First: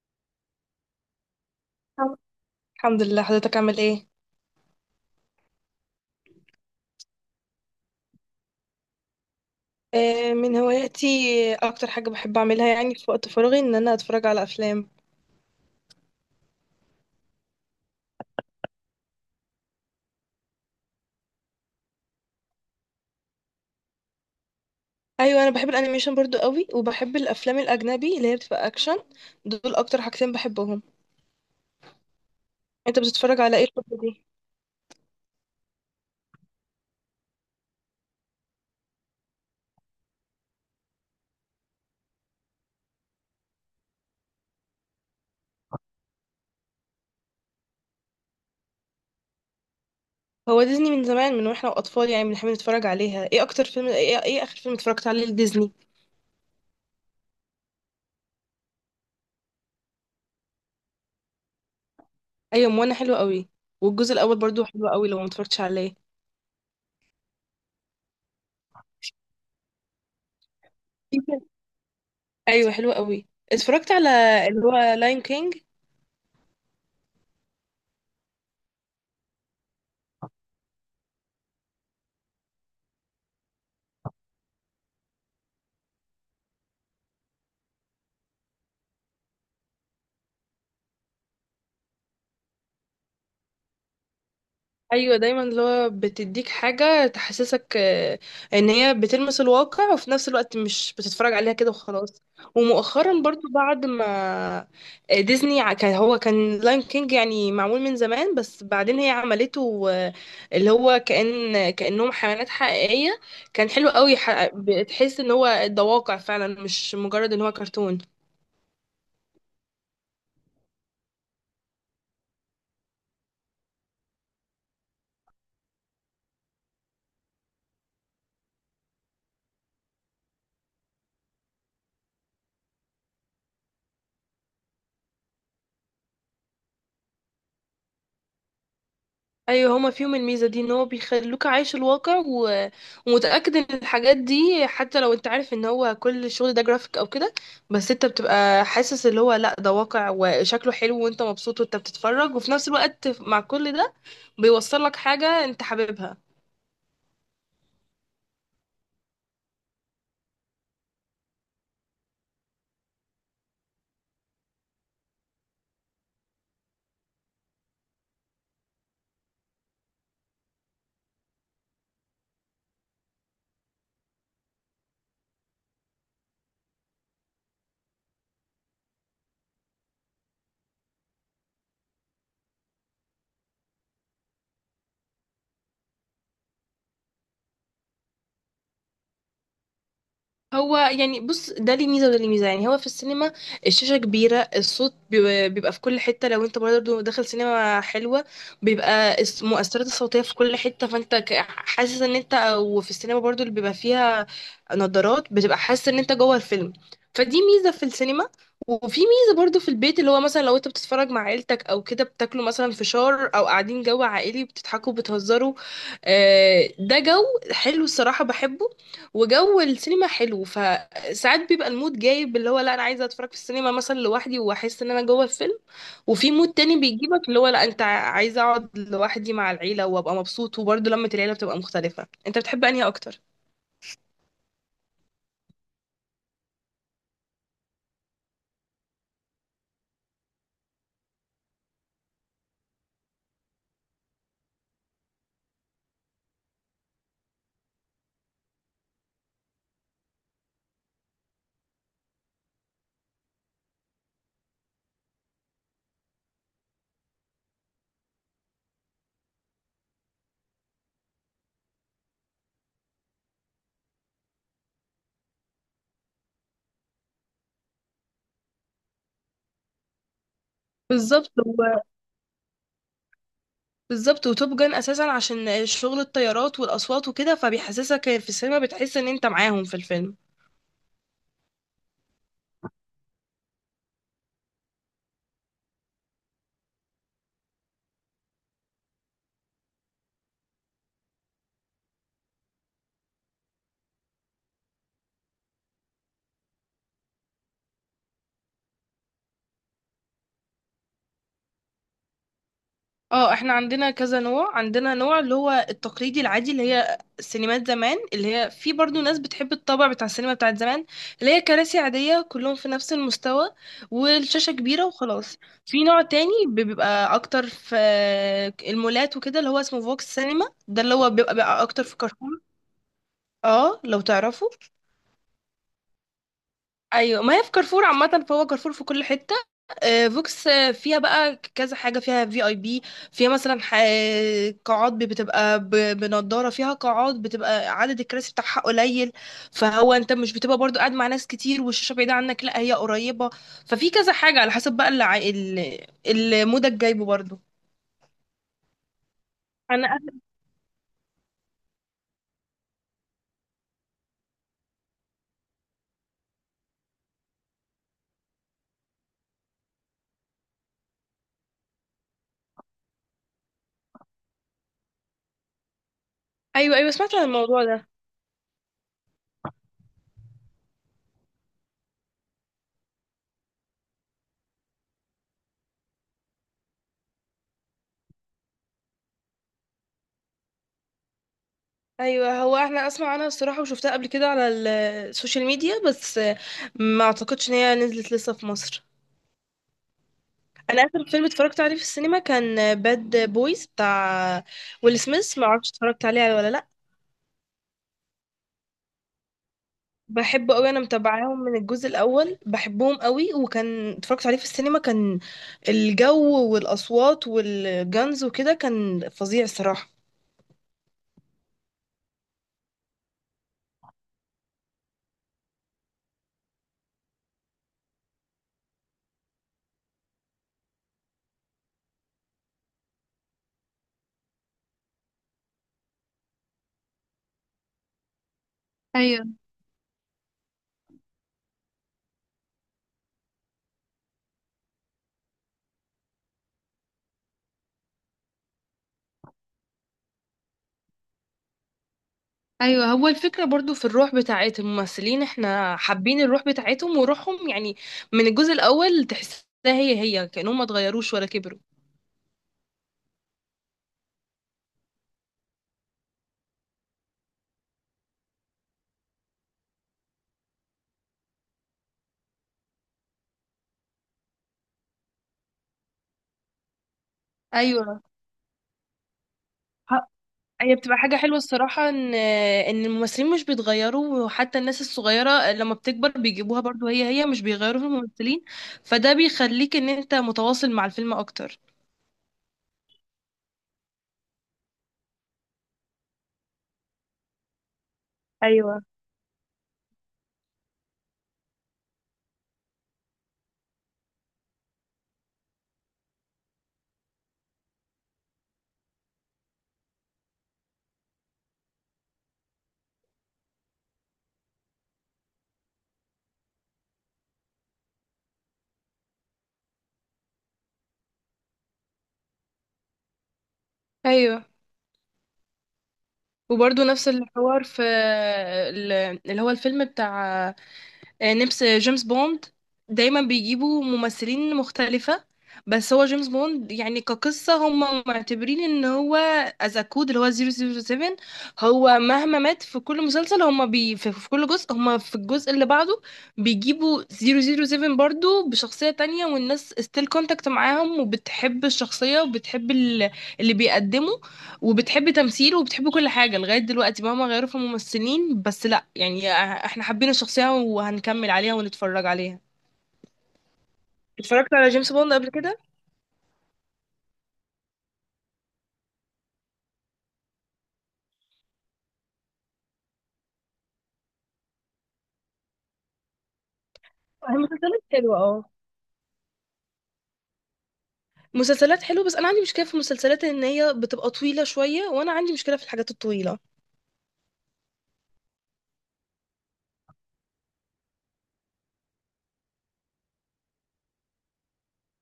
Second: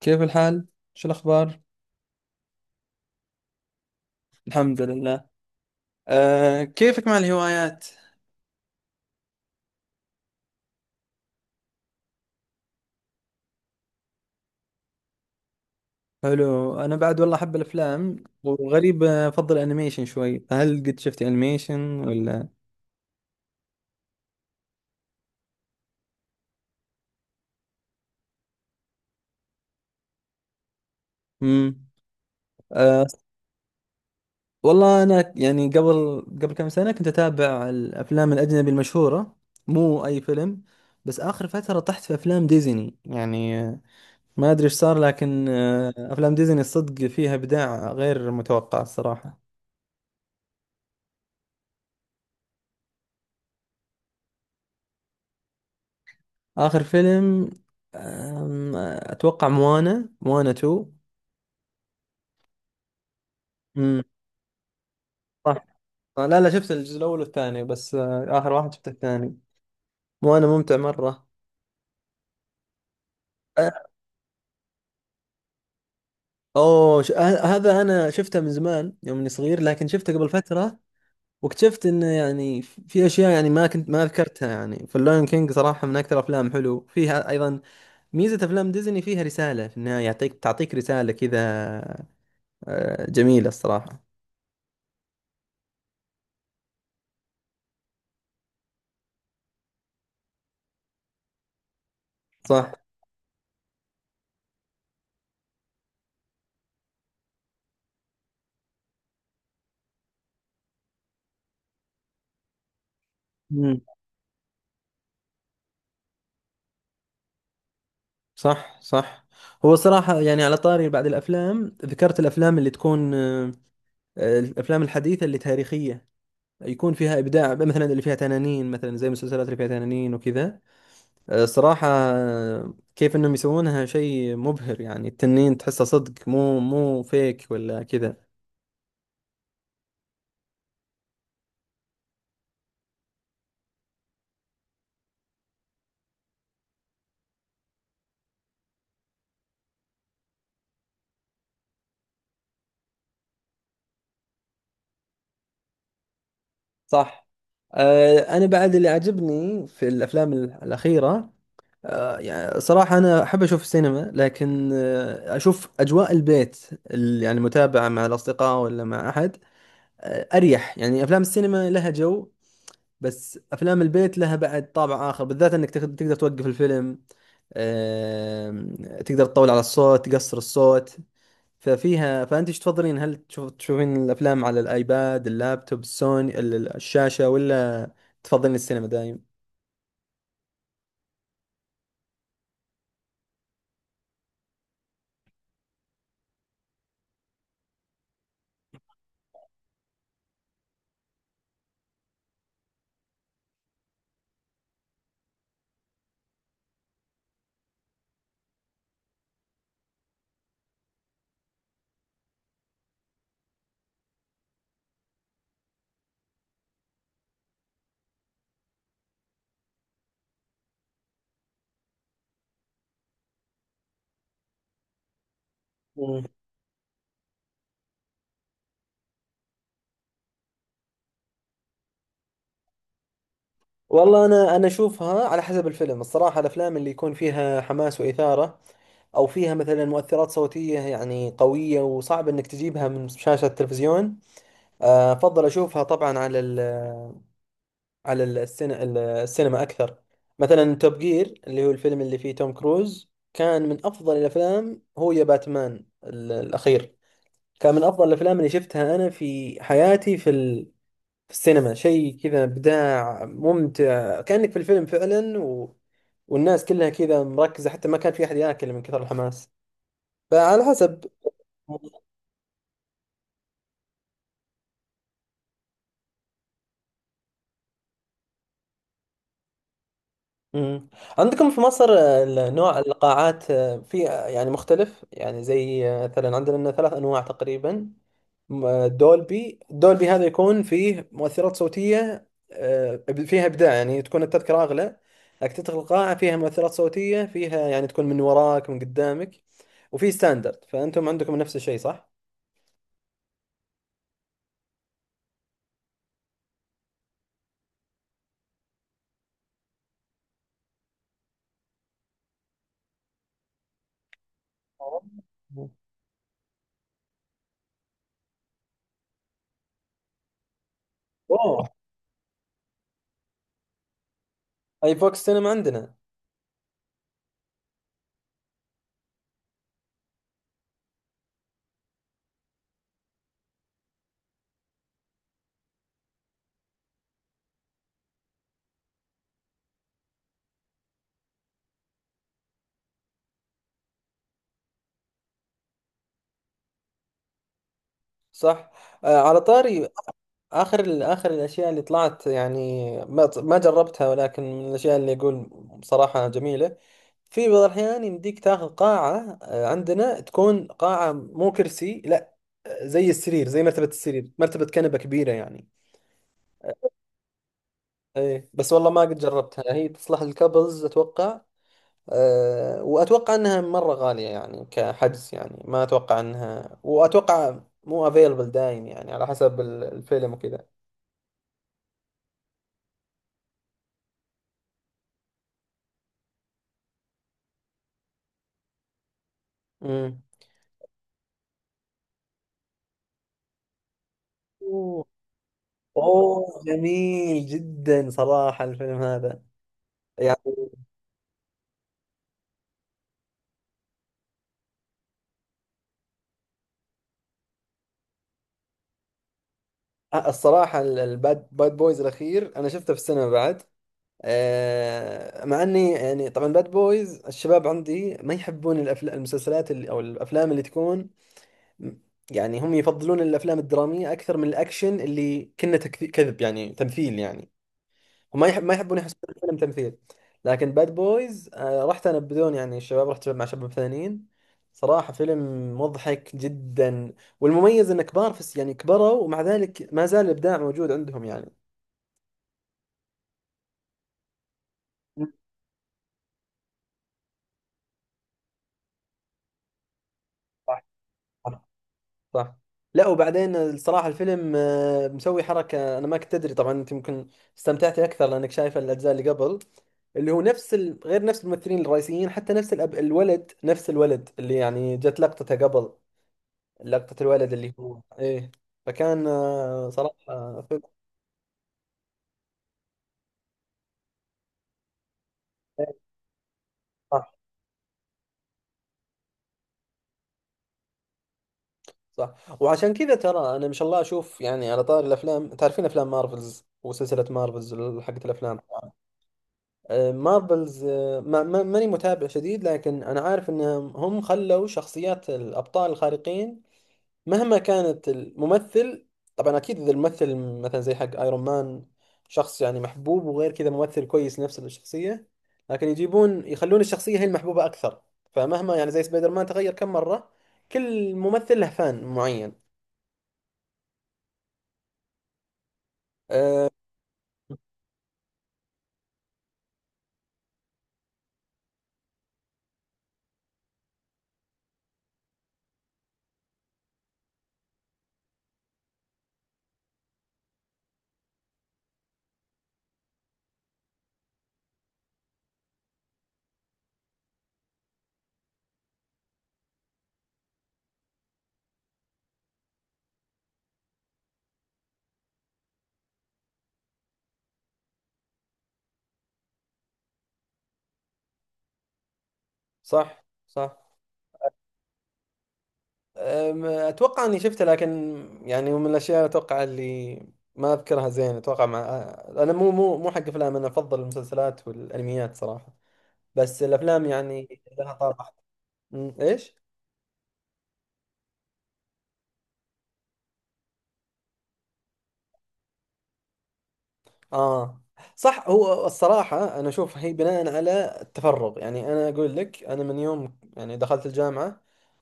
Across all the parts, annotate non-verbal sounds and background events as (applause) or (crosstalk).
كيف الحال؟ شو الأخبار؟ الحمد لله، حضرتك عامل ايه؟ الحمد لله. كيفك مع الهوايات؟ آه، من هواياتي. اكتر حاجه بحب اعملها يعني في وقت فراغي ان انا اتفرج على افلام. حلو، أنا بعد والله أحب الأفلام، وغريب، أفضل أنيميشن شوي، فهل قد شفت أنيميشن ولا؟ ايوه، انا بحب الانيميشن برضو قوي، وبحب الافلام الاجنبي اللي هي بتبقى اكشن. دول اكتر حاجتين بحبهم. مم. انت أه بتتفرج على ايه الفتره دي؟ والله أنا يعني قبل كم سنة كنت أتابع الأفلام الأجنبي المشهورة، مو أي فيلم. بس آخر فترة طحت في أفلام ديزني يعني، ما أدري إيش صار، لكن أفلام ديزني الصدق فيها إبداع غير متوقع الصراحة. هو ديزني من زمان من واحنا اطفال، يعني بنحب نتفرج عليها. ايه اكتر فيلم ايه, إيه اخر فيلم اتفرجت عليه لديزني؟ آخر فيلم؟ أتوقع موانا موانا 2. ايوه، موانا حلو قوي. امم والجزء الاول برضو حلو قوي لو ما اتفرجتش صح، عليه (laughs) لا لا، شفت الجزء الأول والثاني، بس آخر واحد شفته الثاني. موانا ممتع في مرة. فيلم- ايوه، حلو قوي. آه، اتفرجت على اللي هو لاين كينج. أوه ش... آه، هذا أنا شفته من زمان يوم إني صغير، لكن شفته قبل فترة، واكتشفت إنه يعني في أشياء يعني ما كنت ما ذكرتها يعني، فاللون كينج صراحة من أكثر أفلام حلو فيها. أيضا ميزة أفلام ديزني فيها رسالة في النهاية، تعطيك رسالة كذا. جميلة الصراحة. ايوه، دايما اللي هو بتديك حاجه تحسسك، ان هي بتلمس الواقع، وفي نفس الوقت مش بتتفرج عليها كده وخلاص. صح ومؤخرا برضو بعد ما ديزني كان لاين كينج يعني معمول من زمان، بس بعدين هي عملته، اللي هو كأنهم حيوانات حقيقيه. كان حلو قوي، بتحس ان هو ده واقع فعلا، مش مجرد ان هو كرتون. صح صح. هو صراحة يعني على طاري بعد الأفلام، ذكرت الأفلام اللي تكون الأفلام الحديثة اللي تاريخية، يكون فيها إبداع، مثلا اللي فيها تنانين، مثلا زي المسلسلات اللي فيها تنانين وكذا. صراحة، كيف إنهم يسوونها شيء مبهر! يعني التنين تحسه صدق، مو فيك ولا كذا. ايوه، هما فيهم الميزه دي، ان هو بيخلوك عايش الواقع ومتاكد ان الحاجات دي، حتى لو انت عارف ان هو كل الشغل ده جرافيك او كده، بس انت بتبقى حاسس اللي هو لا ده واقع، وشكله حلو، وانت مبسوط وانت بتتفرج، وفي نفس الوقت مع كل ده بيوصل لك حاجه انت حاببها. صح. أنا بعد اللي عجبني في الأفلام الأخيرة، يعني صراحة أنا أحب أشوف السينما، لكن أشوف أجواء البيت، يعني متابعة مع الأصدقاء ولا مع أحد أريح. يعني أفلام السينما لها جو، بس أفلام البيت لها بعد طابع آخر، بالذات أنك تقدر توقف الفيلم، آم، تقدر تطول على الصوت، تقصر الصوت. ففيها، فأنت إيش تفضلين؟ هل تشوفين الأفلام على الآيباد، اللابتوب، السوني، الشاشة، ولا تفضلين السينما دايم؟ هو يعني بص، ده ليه ميزه وده ليه ميزه. يعني هو في السينما الشاشه كبيره، الصوت بيبقى في كل حته، لو انت برضه داخل سينما حلوه بيبقى المؤثرات الصوتيه في كل حته، فانت حاسس ان انت، وفي السينما برضه اللي بيبقى فيها نظارات بتبقى حاسس ان انت جوه الفيلم. فدي ميزه في السينما. وفي ميزه برضه في البيت، اللي هو مثلا لو انت بتتفرج مع عيلتك او كده، بتاكلوا مثلا فشار او قاعدين جو عائلي، بتضحكوا بتهزروا. ده جو حلو الصراحه، بحبه. وجو السينما حلو، فساعات بيبقى المود جايب اللي هو لا انا عايزه اتفرج في السينما مثلا لوحدي واحس ان انا جوه الفيلم، وفي مود تاني بيجيبك اللي هو لا انت عايزه اقعد لوحدي مع العيله وابقى مبسوط، وبرضه لمة العيله بتبقى مختلفه. انت بتحب انهي اكتر؟ والله انا اشوفها على حسب الفيلم الصراحه. الافلام اللي يكون فيها حماس واثاره، او فيها مثلا مؤثرات صوتيه يعني قويه وصعب انك تجيبها من شاشه التلفزيون، افضل اشوفها طبعا على السينما اكثر. مثلا توب جير، اللي هو الفيلم اللي فيه توم كروز، كان من افضل الافلام. هو يا باتمان الاخير كان من افضل الافلام اللي شفتها انا في حياتي في السينما. شيء كذا إبداع ممتع، كأنك في الفيلم فعلا. والناس كلها كذا مركزة، حتى ما كان في أحد ياكل من كثر الحماس. فعلى حسب. بالظبط هو- بالظبط، وتوب جان اساسا عشان شغل الطيارات والاصوات وكده، فبيحسسك في السينما بتحس ان انت معاهم في الفيلم. مم. عندكم في مصر نوع القاعات في، يعني مختلف؟ يعني زي، مثلا عندنا ثلاث أنواع تقريبا. دولبي، هذا يكون فيه مؤثرات صوتية، فيها إبداع، يعني تكون التذكرة أغلى، لكن تدخل القاعة فيها مؤثرات صوتية فيها، يعني تكون من وراك من قدامك. وفي ستاندرد، فأنتم عندكم نفس الشيء صح؟ اه، احنا عندنا كذا نوع. عندنا نوع اللي هو التقليدي العادي، اللي هي سينمات زمان، اللي هي في برضو ناس بتحب الطابع بتاع السينما بتاعت زمان، اللي هي كراسي عادية كلهم في نفس المستوى والشاشة كبيرة آه. وخلاص. في نوع تاني بيبقى اكتر في المولات وكده، اللي هو اسمه فوكس سينما، ده اللي هو بيبقى اوه، اكتر في كارفور. اه لو تعرفوا. اي فوكس سينما عندنا. ايوه، ما هي في كارفور عامه، فهو كارفور في كل حته. فوكس فيها بقى كذا حاجه، فيها في اي بي، فيها مثلا قاعات بتبقى بنضاره، فيها قاعات بتبقى عدد الكراسي بتاعها قليل، فهو انت مش بتبقى برضو قاعد مع ناس كتير والشاشه بعيده عنك، لا هي قريبه. ففي كذا حاجه على حسب بقى اللي المودك جايبه برضو. صح. آه، على طاري انا أ- آخر الأشياء اللي طلعت، يعني ما جربتها، ولكن من الأشياء اللي أقول بصراحة جميلة. في بعض الأحيان يمديك تاخذ قاعة، عندنا، تكون قاعة مو كرسي، لا، زي السرير، زي مرتبة السرير، مرتبة كنبة كبيرة يعني. ايوه، ايوه، سمعت عن الموضوع ده. إيه، بس والله ما قد جربتها. هي تصلح للكابلز أتوقع. أه، وأتوقع أنها مرة غالية يعني كحجز، يعني ما أتوقع أنها، وأتوقع مو افيلبل دايم، يعني على حسب الفيلم وكذا. ايوه، هو احنا اسمع عنها الصراحه وشفتها قبل كده على السوشيال ميديا، بس ما اعتقدش ان هي نزلت لسه في مصر. امم انا اخر فيلم اتفرجت عليه في السينما كان باد بويز بتاع ويل سميث، ما اعرفش اتفرجت عليه ولا اوه، لا. جميل جدا صراحة الفيلم هذا. بحبه يعني قوي، انا متابعاهم من الجزء الاول، بحبهم قوي. وكان اتفرجت عليه في السينما، كان الجو والاصوات والجانز وكده كان فظيع الصراحه. الصراحة باد بويز الأخير أنا شفته في السينما بعد. مع أني يعني طبعا باد بويز، الشباب عندي ما يحبون الأفلام، المسلسلات اللي، أو الأفلام اللي تكون، يعني هم يفضلون الأفلام الدرامية أكثر من الأكشن، اللي كنا كذب يعني تمثيل يعني. وما يحب ما يحبون، يحسبون الفيلم تمثيل. لكن باد بويز رحت انا بدون، يعني الشباب، رحت مع شباب ثانيين. صراحة فيلم مضحك جدا. والمميز انه كبار في يعني كبروا، ومع ذلك ما زال الابداع موجود عندهم يعني. ايوه، هو الفكره برضو في الروح بتاعت الممثلين، احنا حابين الروح بتاعتهم وروحهم، يعني من الجزء الاول تحسها هي هي، كانهم ما صح. اتغيروش ولا صح. كبروا. صح. لا، وبعدين الصراحة الفيلم، مسوي حركة. أنا ما كنت أدري، طبعا أنت يمكن استمتعتي أكثر لأنك شايفة الأجزاء اللي قبل، اللي هو نفس، غير نفس الممثلين الرئيسيين، حتى نفس، الولد، نفس الولد اللي يعني جت لقطته قبل، لقطة الولد اللي هو ايوه، ايه. فكان، صراحة هي فيلم. بتبقى حاجة حلوة الصراحة ان الممثلين مش بيتغيروا، وحتى الناس الصغيرة لما إيه، بتكبر بيجيبوها برضو هي صح هي، مش بيغيروا في الممثلين. فده بيخليك ان انت متواصل مع الفيلم اكتر. صح. وعشان كذا ترى، انا ما شاء الله اشوف يعني، على طار الافلام، تعرفين افلام مارفلز وسلسلة مارفلز حقت الافلام. ايوه، مارفلز، ماني متابع شديد، لكن انا عارف انهم هم خلوا شخصيات الابطال الخارقين مهما كانت الممثل. طبعا اكيد، اذا الممثل مثلا زي حق ايرون مان، شخص يعني محبوب وغير كذا ممثل كويس، نفس الشخصيه. لكن يخلون الشخصيه هي المحبوبه اكثر. فمهما يعني زي سبايدر مان تغير كم مره، كل ممثل له فان معين. ايوه، أه وبرضو نفس الحوار في ال- اللي هو الفيلم بتاع نفس جيمس بوند. دايما بيجيبوا ممثلين مختلفة، بس هو جيمس بوند يعني كقصة هم معتبرين ان هو از كود اللي هو 007. هو مهما مات في كل مسلسل، هم بي في في كل جزء، هم في الجزء اللي بعده بيجيبوا 007 برضو بشخصية تانية، والناس ستيل كونتاكت معاهم وبتحب الشخصية وبتحب اللي بيقدمه وبتحب تمثيل وبتحب كل حاجة. لغاية دلوقتي مهما غيروا في الممثلين، بس لا يعني احنا حابين الشخصية وهنكمل عليها ونتفرج عليها. صح صح. اتفرجت على جيمس بوند قبل كده؟ اتوقع اني شفته، لكن يعني من الاشياء اتوقع اللي ما اذكرها زين، اتوقع مع، انا مو حق افلام. انا افضل المسلسلات والانميات صراحه، بس الافلام يعني المسلسلات لها حلوة، طابع. اه، ايش؟ مسلسلات حلوة، بس انا عندي مشكلة في المسلسلات ان هي بتبقى طويلة شوية، وانا عندي مشكلة في الحاجات الطويلة. اه، صح. هو الصراحة انا اشوف هي بناء على التفرغ يعني. انا اقول لك، انا من يوم يعني دخلت الجامعة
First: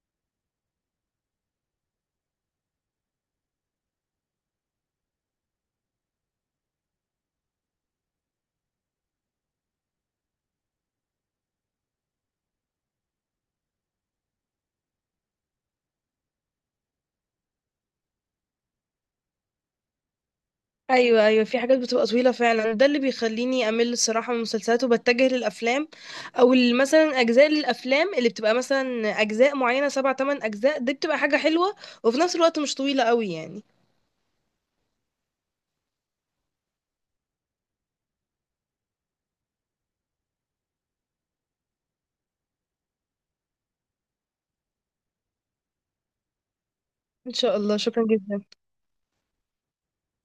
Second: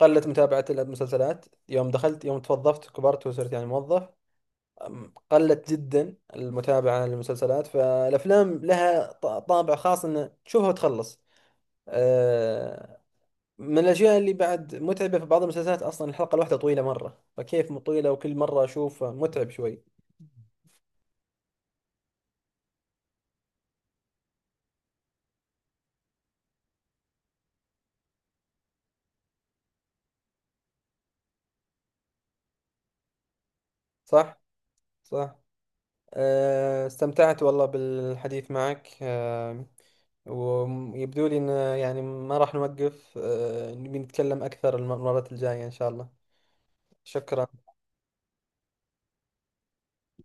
قلت متابعة المسلسلات، يوم دخلت يوم توظفت كبرت وصرت يعني موظف. قلت جدا المتابعة للمسلسلات، فالافلام لها طابع خاص، انه تشوفها وتخلص. آه من الاشياء اللي بعد متعبة في بعض المسلسلات، اصلا الحلقة الواحدة طويلة مرة، فكيف طويلة، وكل مرة اشوف متعب شوي. ايوه، ايوه، في حاجات بتبقى طويلة فعلا، ده اللي بيخليني امل الصراحة من المسلسلات وبتجه للافلام، او مثلا اجزاء للافلام اللي بتبقى مثلا اجزاء معينة سبع تمن اجزاء، دي بتبقى حاجة حلوة وفي نفس الوقت مش طويلة قوي يعني. صح؟ صح. استمتعت والله بالحديث معك. ويبدو لي إن، يعني ما راح نوقف، نبي نتكلم أكثر المرات الجاية إن شاء الله. إن شاء شكرا. الله، شكرا جدا.